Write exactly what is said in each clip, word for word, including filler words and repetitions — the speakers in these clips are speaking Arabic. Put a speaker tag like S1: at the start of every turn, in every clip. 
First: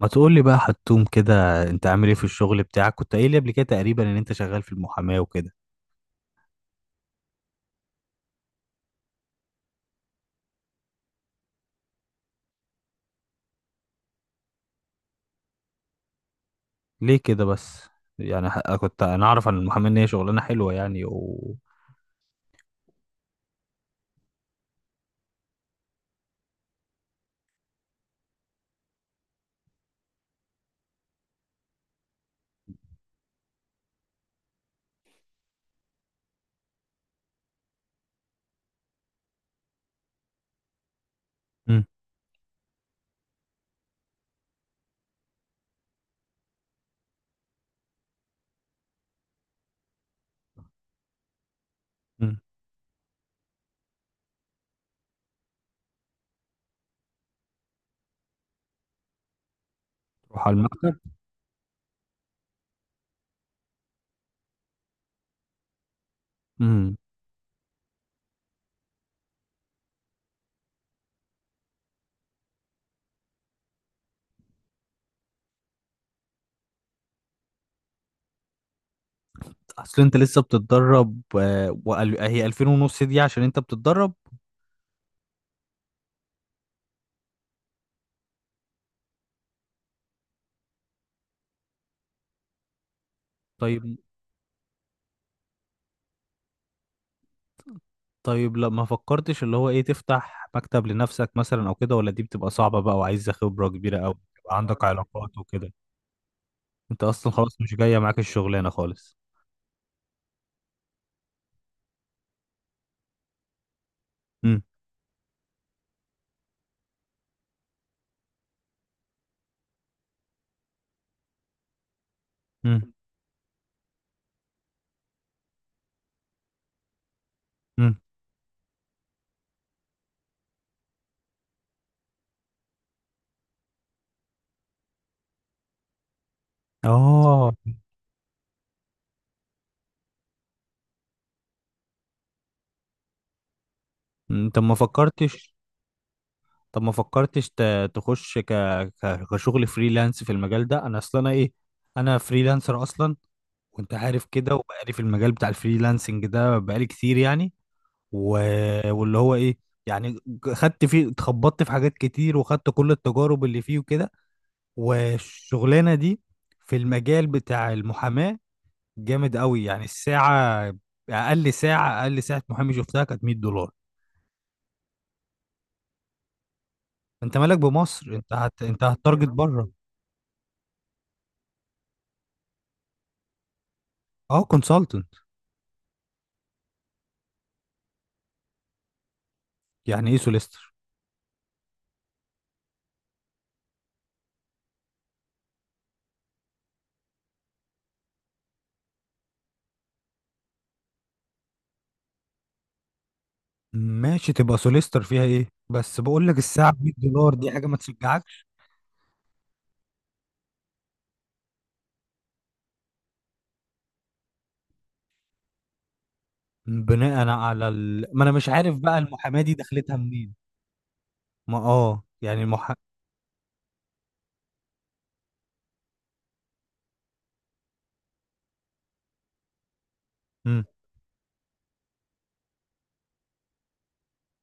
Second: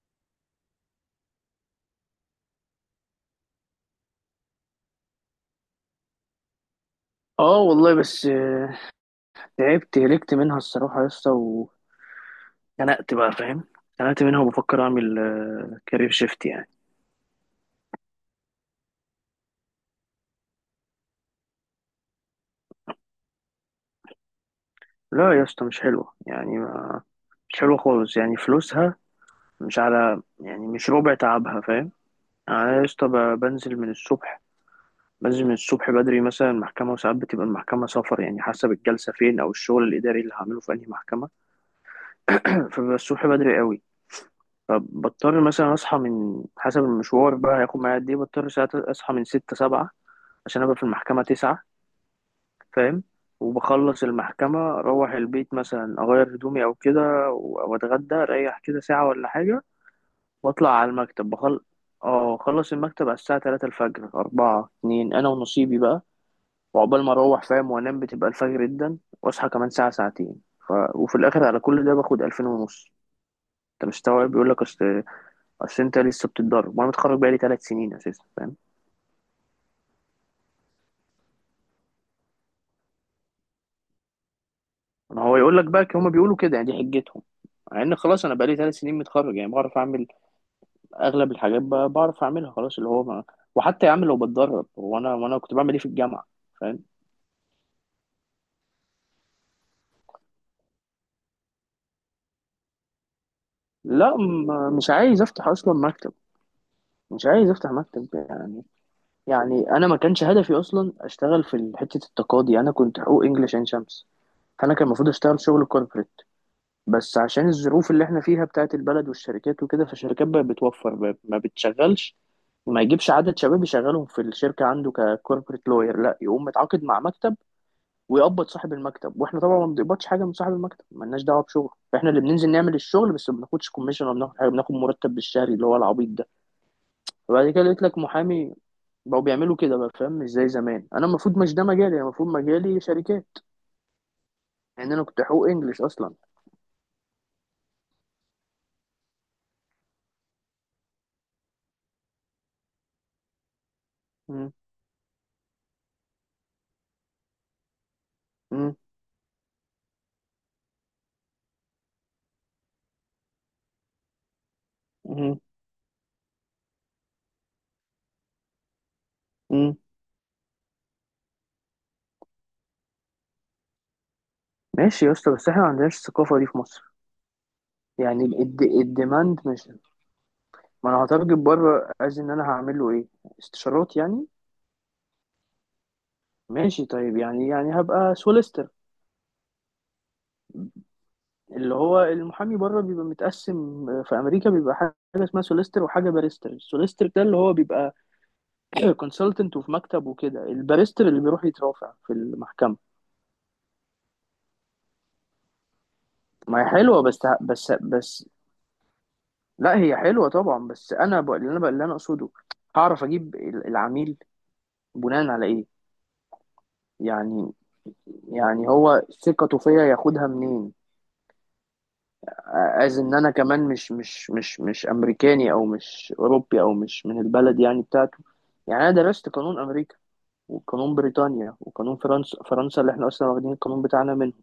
S1: ما تقول لي بقى حتوم كده، انت عامل ايه في الشغل بتاعك؟ كنت قايل لي قبل كده تقريبا ان انت شغال في المحاماة وكده.
S2: اه والله بس آه، تعبت هلكت منها الصراحة يا اسطى واتخنقت. بقى فاهم. اتخنقت منها وبفكر اعمل كارير شيفت يعني.
S1: ليه كده بس؟ يعني ح- كنت انا اعرف عن المحاماة ان هي شغلانة حلوة، يعني و...
S2: لا يا اسطى مش حلوة يعني ما- مش حلوة خالص يعني فلوسها مش على يعني مش ربع تعبها فاهم. يعني انا يا اسطى ب- بنزل من الصبح بنزل من الصبح بدري مثلا المحكمة، وساعات بتبقى المحكمة سفر يعني حسب الجلسة فين أو الشغل الإداري اللي هعمله في أنهي محكمة.
S1: مم.
S2: فببقى الصبح بدري قوي، فبضطر مثلا أصحى من حسب المشوار بقى هياخد معايا قد إيه، بضطر ساعات أصحى من ستة سبعة عشان ابقى في المحكمة تسعة.
S1: مم.
S2: فاهم. وبخلص المحكمة اروح البيت مثلا اغير هدومي او كده، و- واتغدى اريح كده ساعة ولا حاجة.
S1: تروح على
S2: واطلع على
S1: المكتب.
S2: المكتب بخل. اه اخلص المكتب على الساعة تلاتة الفجر اربعة اتنين انا ونصيبي بقى.
S1: امم.
S2: وعقبال ما اروح فاهم وانام بتبقى الفجر جدا، واصحى كمان ساعة ساعتين. ف... وفي الاخر على كل ده باخد الفين ونص. انت مستوعب. بيقول لك اصل اصل انت لسه بتتدرب، وانا متخرج بقالي ثلاث سنين اساسا فاهم.
S1: اصل انت لسه بتتدرب، آه، وقال- هي ألفين ونص دي عشان انت بتتدرب؟
S2: ما هو يقول لك بقى، هما بيقولوا كده، يعني دي حجتهم. مع ان خلاص انا بقالي ثلاث سنين متخرج، يعني بعرف اعمل اغلب الحاجات بقى، بعرف اعملها خلاص اللي هو ما. وحتى يا
S1: طيب.
S2: عم لو بتدرب، هو انا وانا كنت بعمل ايه في الجامعه. فاهم.
S1: طيب، لا ما فكرتش اللي هو ايه، تفتح مكتب لنفسك مثلا او كده؟ ولا دي بتبقى صعبة بقى وعايزة خبرة كبيرة او؟
S2: لا
S1: يبقى
S2: م-
S1: عندك
S2: مش عايز
S1: علاقات
S2: افتح
S1: وكده،
S2: اصلا مكتب.
S1: انت
S2: مش
S1: اصلا
S2: عايز
S1: خلاص
S2: افتح
S1: مش جاية
S2: مكتب
S1: معاك
S2: يعني.
S1: الشغلانة خالص.
S2: يعني انا ما كانش هدفي اصلا اشتغل في حته التقاضي. انا كنت حقوق انجلش عين شمس، فانا كان المفروض اشتغل شغل كوربريت. بس عشان الظروف اللي احنا فيها بتاعت البلد والشركات وكده، فالشركات بقت بتوفر ب- ما بتشغلش، ما يجيبش عدد شباب يشغلهم في الشركة عنده ككوربريت لوير، لا يقوم متعاقد مع مكتب
S1: امم.
S2: ويقبض صاحب المكتب. واحنا طبعا ما بنقبضش حاجة من صاحب المكتب، مالناش دعوة بشغل. احنا اللي بننزل نعمل الشغل، بس ما بناخدش كوميشن ولا بناخد حاجة، بناخد مرتب بالشهري اللي هو العبيط ده. فبعد
S1: اه.
S2: كده قلت لك محامي بقوا بيعملوا كده بقى. فاهم. مش زي زمان. انا المفروض مش ده مجالي، انا المفروض مجالي شركات،
S1: م، طب ما
S2: لان انا كنت حقوق
S1: فكرتش،
S2: انجلش اصلا.
S1: طب ما فكرتش ت- تخش ك... ك... كشغل فريلانس في المجال ده؟ انا اصلا انا ايه، انا فريلانسر اصلا وانت عارف
S2: م-
S1: كده، وبقالي في المجال بتاع الفريلانسنج ده بقالي كتير، يعني و...
S2: م-
S1: واللي هو ايه، يعني خدت فيه، اتخبطت في حاجات كتير وخدت كل التجارب اللي فيه وكده.
S2: م-
S1: والشغلانة دي في المجال بتاع المحاماة جامد قوي،
S2: م.
S1: يعني الساعة، اقل ساعة اقل ساعة محامي شفتها كانت ميت دولار.
S2: ماشي يا اسطى، بس احنا ما عندناش الثقافة دي في مصر.
S1: انت مالك بمصر،
S2: يعني
S1: انت هت...
S2: الد-
S1: انت هتارجت
S2: الديماند مش،
S1: بره.
S2: ما انا هترجم بره از ان انا هعمل له ايه، استشارات يعني.
S1: اه، كونسلتنت.
S2: ماشي طيب، يعني يعني هبقى سوليستر.
S1: يعني ايه سوليستر؟
S2: اللي هو المحامي بره بيبقى متقسم، في امريكا بيبقى حاجه اسمها سوليستر وحاجه باريستر. السوليستر ده اللي هو بيبقى كونسلتنت وفي مكتب وكده، الباريستر اللي بيروح يترافع في المحكمه.
S1: ماشي، تبقى سوليستر، فيها ايه؟ بس بقول لك
S2: ما هي
S1: الساعه ب 100
S2: حلوه بس
S1: دولار دي حاجه
S2: بس
S1: ما
S2: بس
S1: تشجعكش.
S2: لا هي حلوه طبعا. بس انا بقى اللي انا بقى اللي انا اقصده، هعرف اجيب ال- العميل بناء على ايه.
S1: بناء
S2: يعني
S1: على ال... ما انا مش
S2: يعني
S1: عارف بقى
S2: هو
S1: المحاماه دي
S2: ثقته فيا
S1: دخلتها
S2: ياخدها
S1: منين.
S2: منين،
S1: ما اه، يعني المح
S2: از ان انا كمان مش مش مش مش امريكاني، او مش اوروبي، او مش من البلد يعني بتاعته. يعني انا درست قانون امريكا
S1: مم.
S2: وقانون بريطانيا وقانون فرنسا. فرنسا اللي احنا اصلا واخدين القانون بتاعنا منه.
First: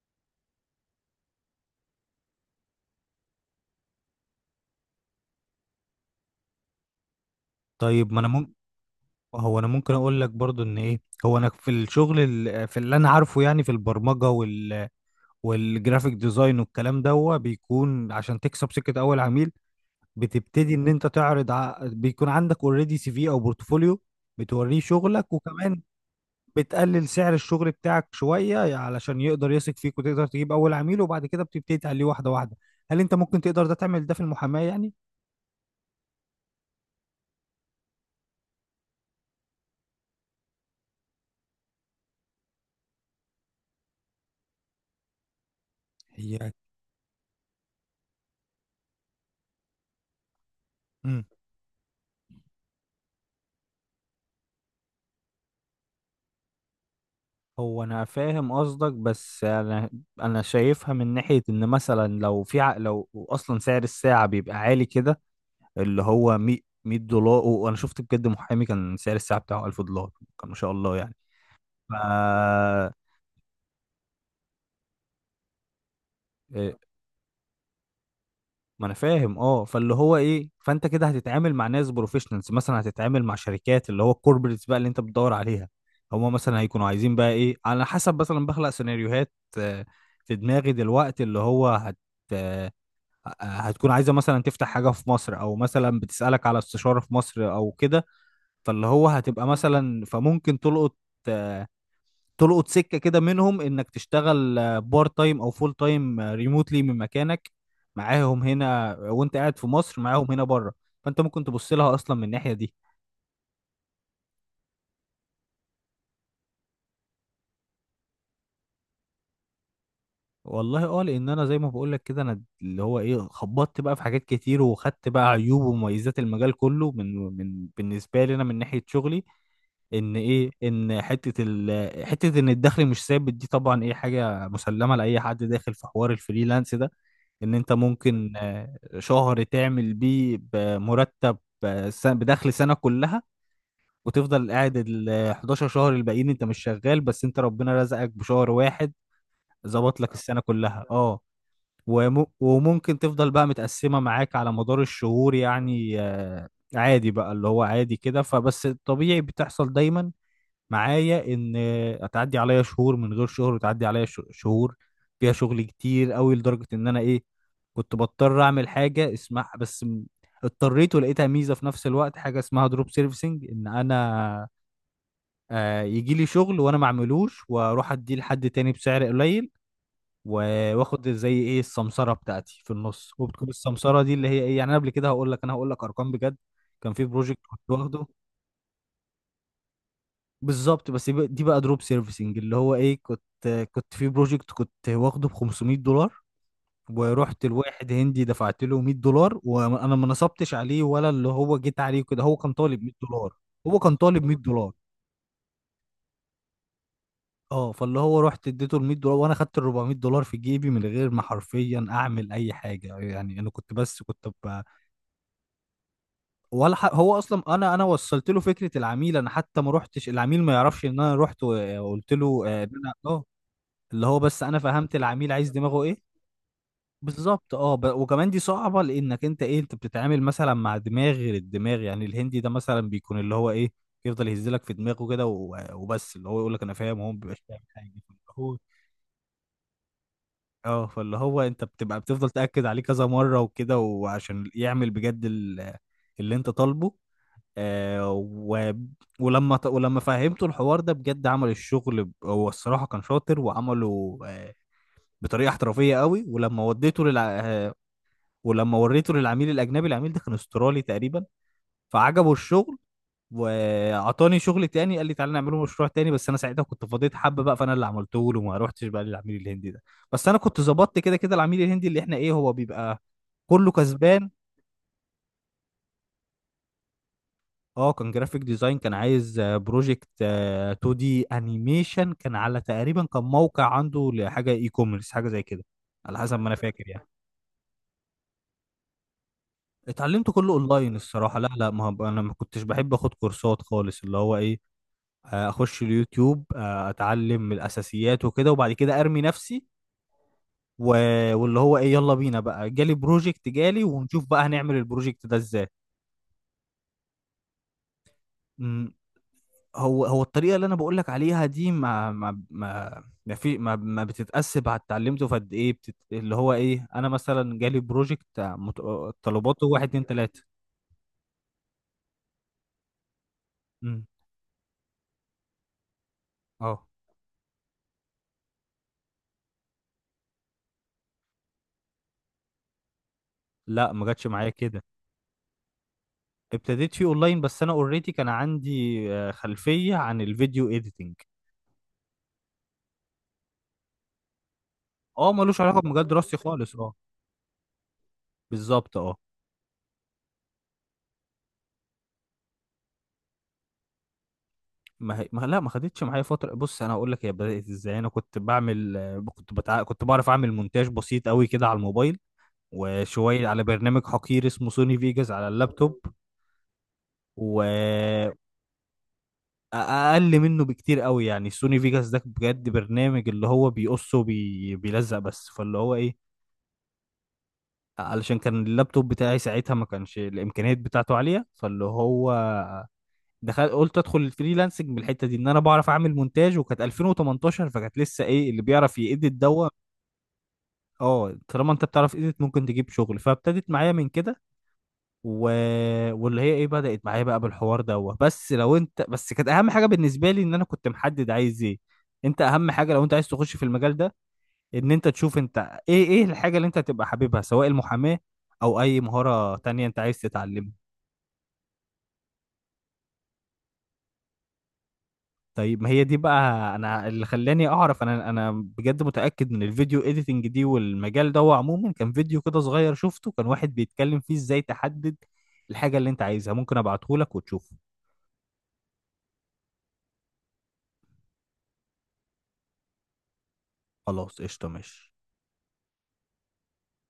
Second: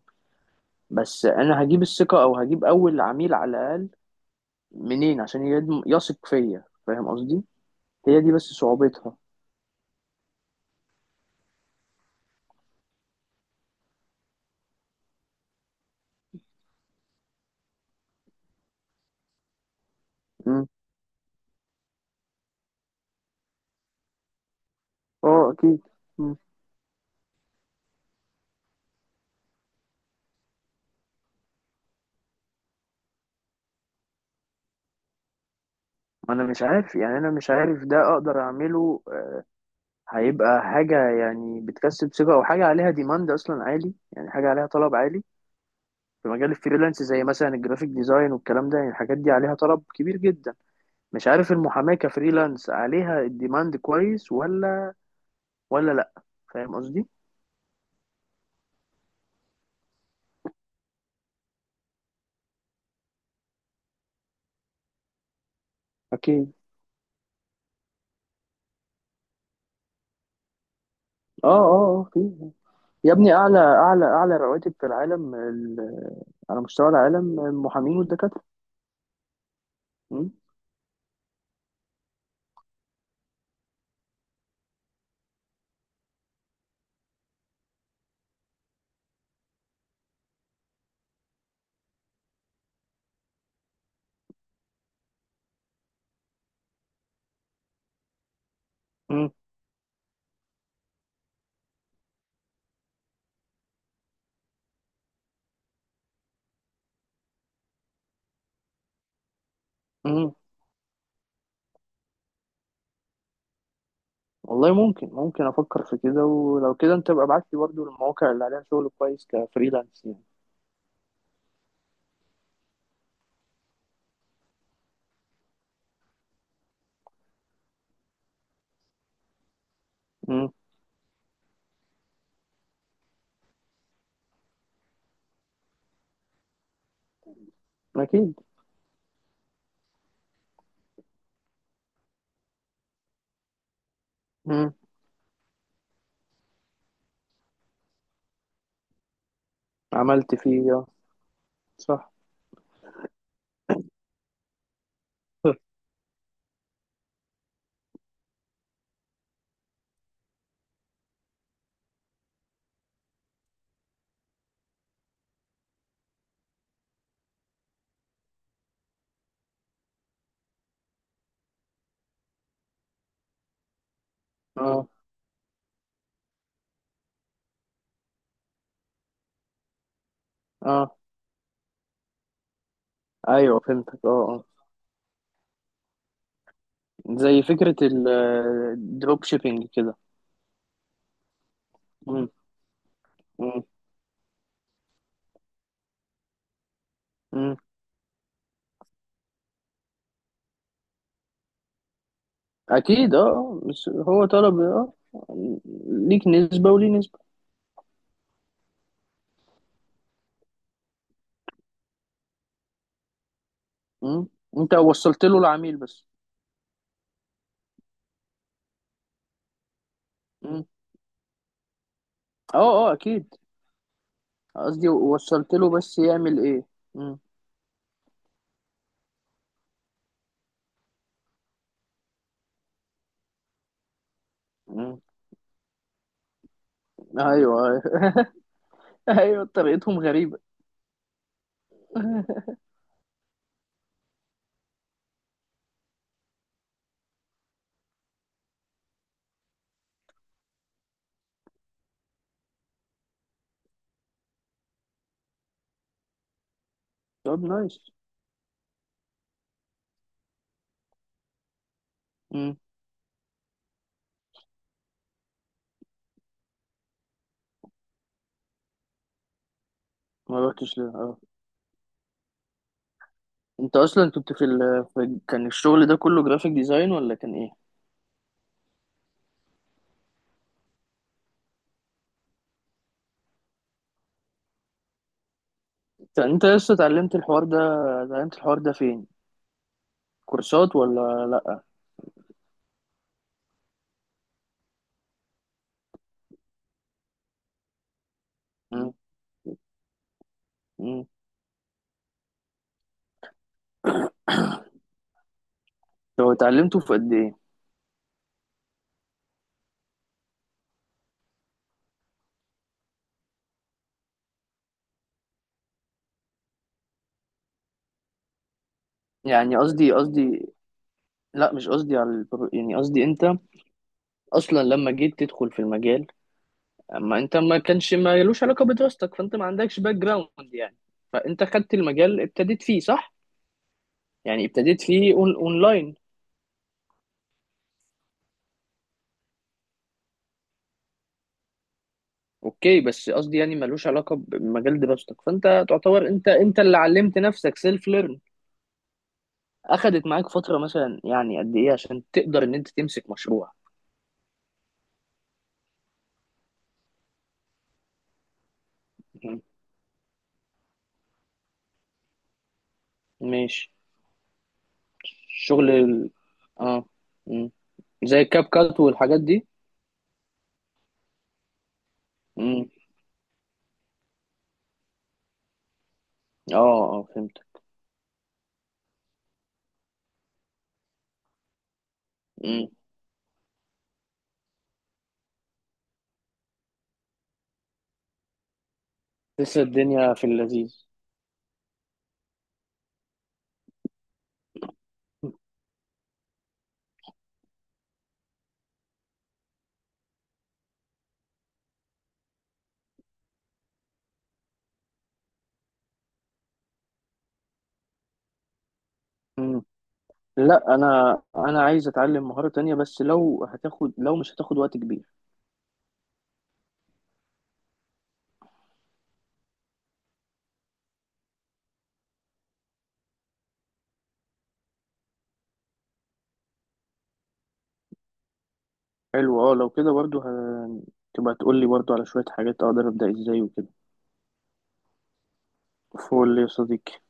S2: بس انا هجيب الثقة، او هجيب اول عميل على الاقل منين، عشان يدم- يثق فيا فاهم قصدي.
S1: طيب ما
S2: هي
S1: انا
S2: دي بس
S1: ممكن،
S2: صعوبتها.
S1: هو انا ممكن اقول لك برضو ان ايه، هو انا في الشغل ال... في اللي انا عارفه، يعني في البرمجه وال... والجرافيك ديزاين والكلام ده، هو بيكون عشان تكسب سكه اول عميل،
S2: مم.
S1: بتبتدي ان انت تعرض ع... بيكون عندك اوريدي سي في او بورتفوليو، بتوريه شغلك،
S2: اه اكيد.
S1: وكمان
S2: مم.
S1: بتقلل سعر الشغل بتاعك شوية علشان يقدر يثق فيك، وتقدر تجيب اول عميل، وبعد كده بتبتدي تعليه واحدة واحدة. هل انت ممكن تقدر ده، تعمل ده في المحاماة يعني؟
S2: انا مش عارف، يعني انا مش عارف ده اقدر اعمله. هيبقى حاجة يعني بتكسب ثقة، أو حاجة عليها ديماند أصلا عالي، يعني حاجة عليها طلب عالي في
S1: هي،
S2: مجال الفريلانس زي مثلا الجرافيك ديزاين والكلام ده. يعني الحاجات دي عليها طلب كبير جدا.
S1: امم.
S2: مش عارف المحاماة كفريلانس عليها الديماند كويس ولا ولا لأ. فاهم قصدي؟
S1: هو انا فاهم قصدك، بس انا، انا شايفها من ناحيه ان مثلا لو في ع- لو اصلا سعر الساعه بيبقى عالي كده، اللي هو
S2: أكيد
S1: مية مية دولار. وانا شفت بجد محامي كان سعر الساعه بتاعه ألف دولار. كان ما شاء الله يعني.
S2: اه
S1: ف...
S2: اه اه في. يا ابني اعلى اعلى اعلى رواتب في العالم، ال- على
S1: إيه،
S2: مستوى العالم المحامين والدكاتره.
S1: ما انا فاهم، اه، فاللي هو
S2: مم.
S1: ايه، فانت كده هتتعامل مع ناس بروفيشنالز، مثلا هتتعامل مع شركات، اللي هو الكوربريتس بقى اللي انت بتدور عليها. هما مثلا هيكونوا عايزين بقى ايه، على حسب، مثلا بخلق سيناريوهات آه، في دماغي دلوقتي، اللي هو هت آه، هتكون عايزه مثلا تفتح حاجه في مصر، او مثلا بتسالك على استشاره في مصر او كده. فاللي هو
S2: مم.
S1: هتبقى مثلا، فممكن تلقط، آه، تلقط سكه كده منهم، انك تشتغل بارت تايم او فول تايم ريموتلي من مكانك، معاهم هنا، وانت قاعد في مصر معاهم
S2: مم.
S1: هنا بره. فانت ممكن تبص لها اصلا من الناحيه دي.
S2: والله ممكن ممكن افكر في كده. ولو كده انت ابقى ابعت لي برضه المواقع اللي عليها شغل كويس كفريلانس.
S1: والله اه، لان انا زي ما بقول لك كده، انا اللي هو ايه، خبطت بقى في حاجات كتير، وخدت بقى عيوب ومميزات المجال كله من من بالنسبه لي انا من ناحيه شغلي، ان
S2: مم.
S1: ايه، ان حته ال حته ان الدخل مش ثابت دي طبعا ايه، حاجه مسلمه لاي حد داخل في حوار الفريلانس ده. ان انت ممكن
S2: أكيد.
S1: آه، شهر تعمل بيه بمرتب آه، س- بدخل سنة كلها، وتفضل
S2: مم.
S1: قاعد ال حداشر شهر الباقيين انت مش شغال، بس انت ربنا رزقك بشهر واحد ظبط لك
S2: عملت
S1: السنة
S2: فيه
S1: كلها،
S2: اه.
S1: اه.
S2: صح.
S1: وم- وممكن تفضل بقى متقسمة معاك على مدار الشهور، يعني آه، عادي بقى، اللي هو عادي كده. فبس الطبيعي بتحصل دايما معايا، ان هتعدي عليا شهور من غير شهر، وتعدي عليا ش- شهور فيها شغل كتير قوي، لدرجة ان انا ايه، كنت بضطر اعمل حاجة اسمها بس م- اضطريت ولقيتها ميزة في نفس الوقت، حاجة اسمها دروب سيرفيسنج، ان انا
S2: اه
S1: آه، يجي لي شغل وانا ما اعملوش واروح اديه لحد تاني بسعر قليل، و-
S2: اه
S1: واخد زي ايه السمسرة بتاعتي في النص. وبتكون
S2: أيوه فهمتك
S1: السمسرة
S2: اه
S1: دي اللي هي
S2: اه.
S1: ايه، يعني انا قبل كده هقول لك، انا هقول لك ارقام بجد. كان في بروجكت
S2: زي
S1: كنت
S2: فكرة
S1: واخده.
S2: الدروب شيبينج كده.
S1: بالظبط، بس يبقى- دي بقى دروب
S2: مم.
S1: سيرفيسنج، اللي هو ايه، كنت
S2: مم.
S1: كنت في بروجكت كنت واخده ب خمسمئة دولار، ورحت
S2: مم.
S1: لواحد هندي دفعت له مية دولار، وانا ما نصبتش عليه، ولا اللي هو جيت عليه كده، هو كان طالب 100
S2: أكيد اه
S1: دولار
S2: آه.
S1: هو
S2: بس
S1: كان طالب
S2: هو
S1: 100
S2: طلب
S1: دولار
S2: اه ليك نسبة وليه نسبة.
S1: اه، فاللي هو رحت اديته ال ميت دولار، وانا خدت ال أربعمية دولار في جيبي من غير ما حرفيا اعمل اي حاجه، يعني انا كنت بس كنت
S2: مم.
S1: ب...
S2: أنت وصلت له العميل بس.
S1: ولا ح... هو اصلا انا انا وصلت له فكره العميل، انا حتى ما رحتش، العميل ما
S2: مم.
S1: يعرفش ان انا رحت وقلت له
S2: اه
S1: آه، ان
S2: اه
S1: انا اه،
S2: أكيد.
S1: اللي هو بس انا
S2: قصدي
S1: فهمت العميل عايز
S2: وصلت له
S1: دماغه
S2: بس
S1: ايه.
S2: يعمل إيه. مم.
S1: بالظبط اه، ب... وكمان دي صعبة، لانك انت ايه، انت بتتعامل مثلا مع دماغ غير الدماغ، يعني الهندي ده مثلا بيكون اللي هو ايه، يفضل يهزلك في
S2: مم.
S1: دماغه كده و... وبس اللي هو يقول لك انا فاهم، هو ما
S2: أيوه
S1: بيبقاش فاهم
S2: أيوه.
S1: حاجة. فاللي هو
S2: أيوه طريقتهم غريبة.
S1: اه، فاللي هو انت بتبقى بتفضل تأكد عليه كذا مرة وكده، وعشان يعمل بجد ال... اللي انت طالبه، آه و... ولما ت- ولما فهمته الحوار ده بجد، عمل الشغل ب- هو الصراحة كان شاطر وعمله آه، بطريقه احترافيه قوي. ولما وديته للع...
S2: طب
S1: آه،
S2: نايس.
S1: ولما وريته للعميل الاجنبي، العميل ده كان استرالي تقريبا، فعجبه
S2: مم.
S1: الشغل وعطاني شغل تاني، قال لي تعالى نعمله مشروع تاني، بس انا ساعتها كنت فضيت حبه بقى، فانا اللي عملته له وما روحتش بقى للعميل الهندي ده. بس انا
S2: ما
S1: كنت
S2: رحتش ليه
S1: ظبطت كده
S2: اه.
S1: كده، العميل الهندي اللي احنا ايه، هو بيبقى كله
S2: انت اصلا
S1: كسبان.
S2: كنت في، ال... في كان الشغل ده كله جرافيك ديزاين ولا كان ايه؟
S1: اه، كان جرافيك ديزاين، كان عايز بروجكت اتنين دي انيميشن، كان على تقريبا كان موقع عنده لحاجه اي كوميرس، حاجه زي كده، على
S2: انت
S1: حسب
S2: انت
S1: ما انا
S2: لسه
S1: فاكر يعني.
S2: اتعلمت الحوار ده. اتعلمت الحوار ده فين؟
S1: اتعلمته كله
S2: كورسات
S1: اونلاين
S2: ولا
S1: الصراحه، لا
S2: لا.
S1: لا ما هب- انا ما كنتش بحب اخد كورسات خالص، اللي هو ايه، آه، اخش اليوتيوب، آه، اتعلم من الاساسيات وكده، وبعد
S2: مم.
S1: كده ارمي نفسي و...
S2: مم.
S1: واللي هو ايه، يلا بينا بقى، جالي بروجكت، جالي ونشوف بقى هنعمل البروجكت ده ازاي.
S2: لو اتعلمته في قد ايه؟
S1: مم، هو هو الطريقه اللي انا بقول لك عليها دي، ما ما ما ما في ما, ما بتتقاس على اتعلمته في قد ايه، بتت... اللي هو ايه، انا مثلا جالي بروجكت آه، مت...
S2: يعني
S1: طلباته واحد
S2: قصدي
S1: اتنين تلاته.
S2: قصدي لا مش قصدي على البرو... يعني قصدي انت
S1: مم،
S2: اصلا لما جيت تدخل في المجال،
S1: اه.
S2: اما انت ما كانش ما يلوش علاقة بدراستك، فانت ما عندكش باك جراوند يعني. فانت خدت المجال ابتديت فيه صح.
S1: لا، ما جاتش
S2: يعني
S1: معايا
S2: ابتديت
S1: كده،
S2: فيه اون اونلاين.
S1: ابتديت فيه اونلاين. بس انا اوريدي كان عندي آه، خلفيه عن الفيديو اديتنج.
S2: اوكي، بس قصدي يعني ملوش علاقه بمجال دراستك،
S1: اه ملوش
S2: فانت
S1: علاقه بمجال
S2: تعتبر انت
S1: دراستي
S2: انت
S1: خالص
S2: اللي
S1: اه،
S2: علمت نفسك سيلف ليرن.
S1: بالظبط اه.
S2: اخدت معاك فتره مثلا يعني قد ايه عشان تقدر ان انت تمسك مشروع؟
S1: ما هي... ما لا، ما خدتش معايا فتره. بص انا هقول لك هي بدات ازاي، انا كنت بعمل آه،
S2: مم.
S1: كنت بتع... كنت بعرف اعمل مونتاج بسيط قوي كده على الموبايل، وشويه على
S2: ماشي.
S1: برنامج حقير اسمه سوني فيجاس على
S2: شغل
S1: اللابتوب.
S2: ال... اه. مم. زي
S1: و...
S2: الكاب كات والحاجات دي.
S1: اقل منه بكتير قوي يعني، سوني فيجاس ده بجد
S2: مم.
S1: برنامج اللي هو بيقص وبيلزق بس، فاللي هو ايه،
S2: اه اه فهمت.
S1: علشان كان اللابتوب بتاعي ساعتها ما كانش الامكانيات بتاعته عاليه، فاللي هو
S2: مم.
S1: دخل، قلت ادخل الفريلانسنج من الحته دي ان انا بعرف اعمل مونتاج. وكانت ألفين وتمنتاشر، فكانت لسه ايه، اللي بيعرف يأديت
S2: لسه
S1: دوا،
S2: الدنيا في اللذيذ.
S1: اه طالما انت بتعرف إيديت ممكن تجيب شغل، فابتدت معايا من كده و... واللي هي ايه، بدأت معايا بقى بالحوار دوا. بس لو انت، بس كانت اهم حاجه بالنسبه لي ان انا كنت محدد عايز ايه. انت اهم حاجه لو انت عايز تخش في المجال ده، ان انت تشوف انت ايه ايه الحاجه اللي انت هتبقى حاببها، سواء المحاماه او اي مهاره
S2: مم.
S1: تانية انت عايز
S2: لا
S1: تتعلمها.
S2: انا انا عايز اتعلم مهارة تانية، بس لو هتاخد، لو مش هتاخد وقت كبير.
S1: طيب ما هي دي بقى، انا اللي خلاني اعرف انا انا بجد متاكد من الفيديو اديتنج دي والمجال ده، هو عموما كان فيديو كده صغير شفته، كان واحد بيتكلم فيه ازاي تحدد الحاجه اللي انت عايزها. ممكن ابعته لك وتشوفه.
S2: حلو اه. لو كده برضو ه... تبقى تقول لي برضو على شوية حاجات اقدر ابدأ ازاي وكده.
S1: خلاص قشطه، ماشي.
S2: فول يا صديقي.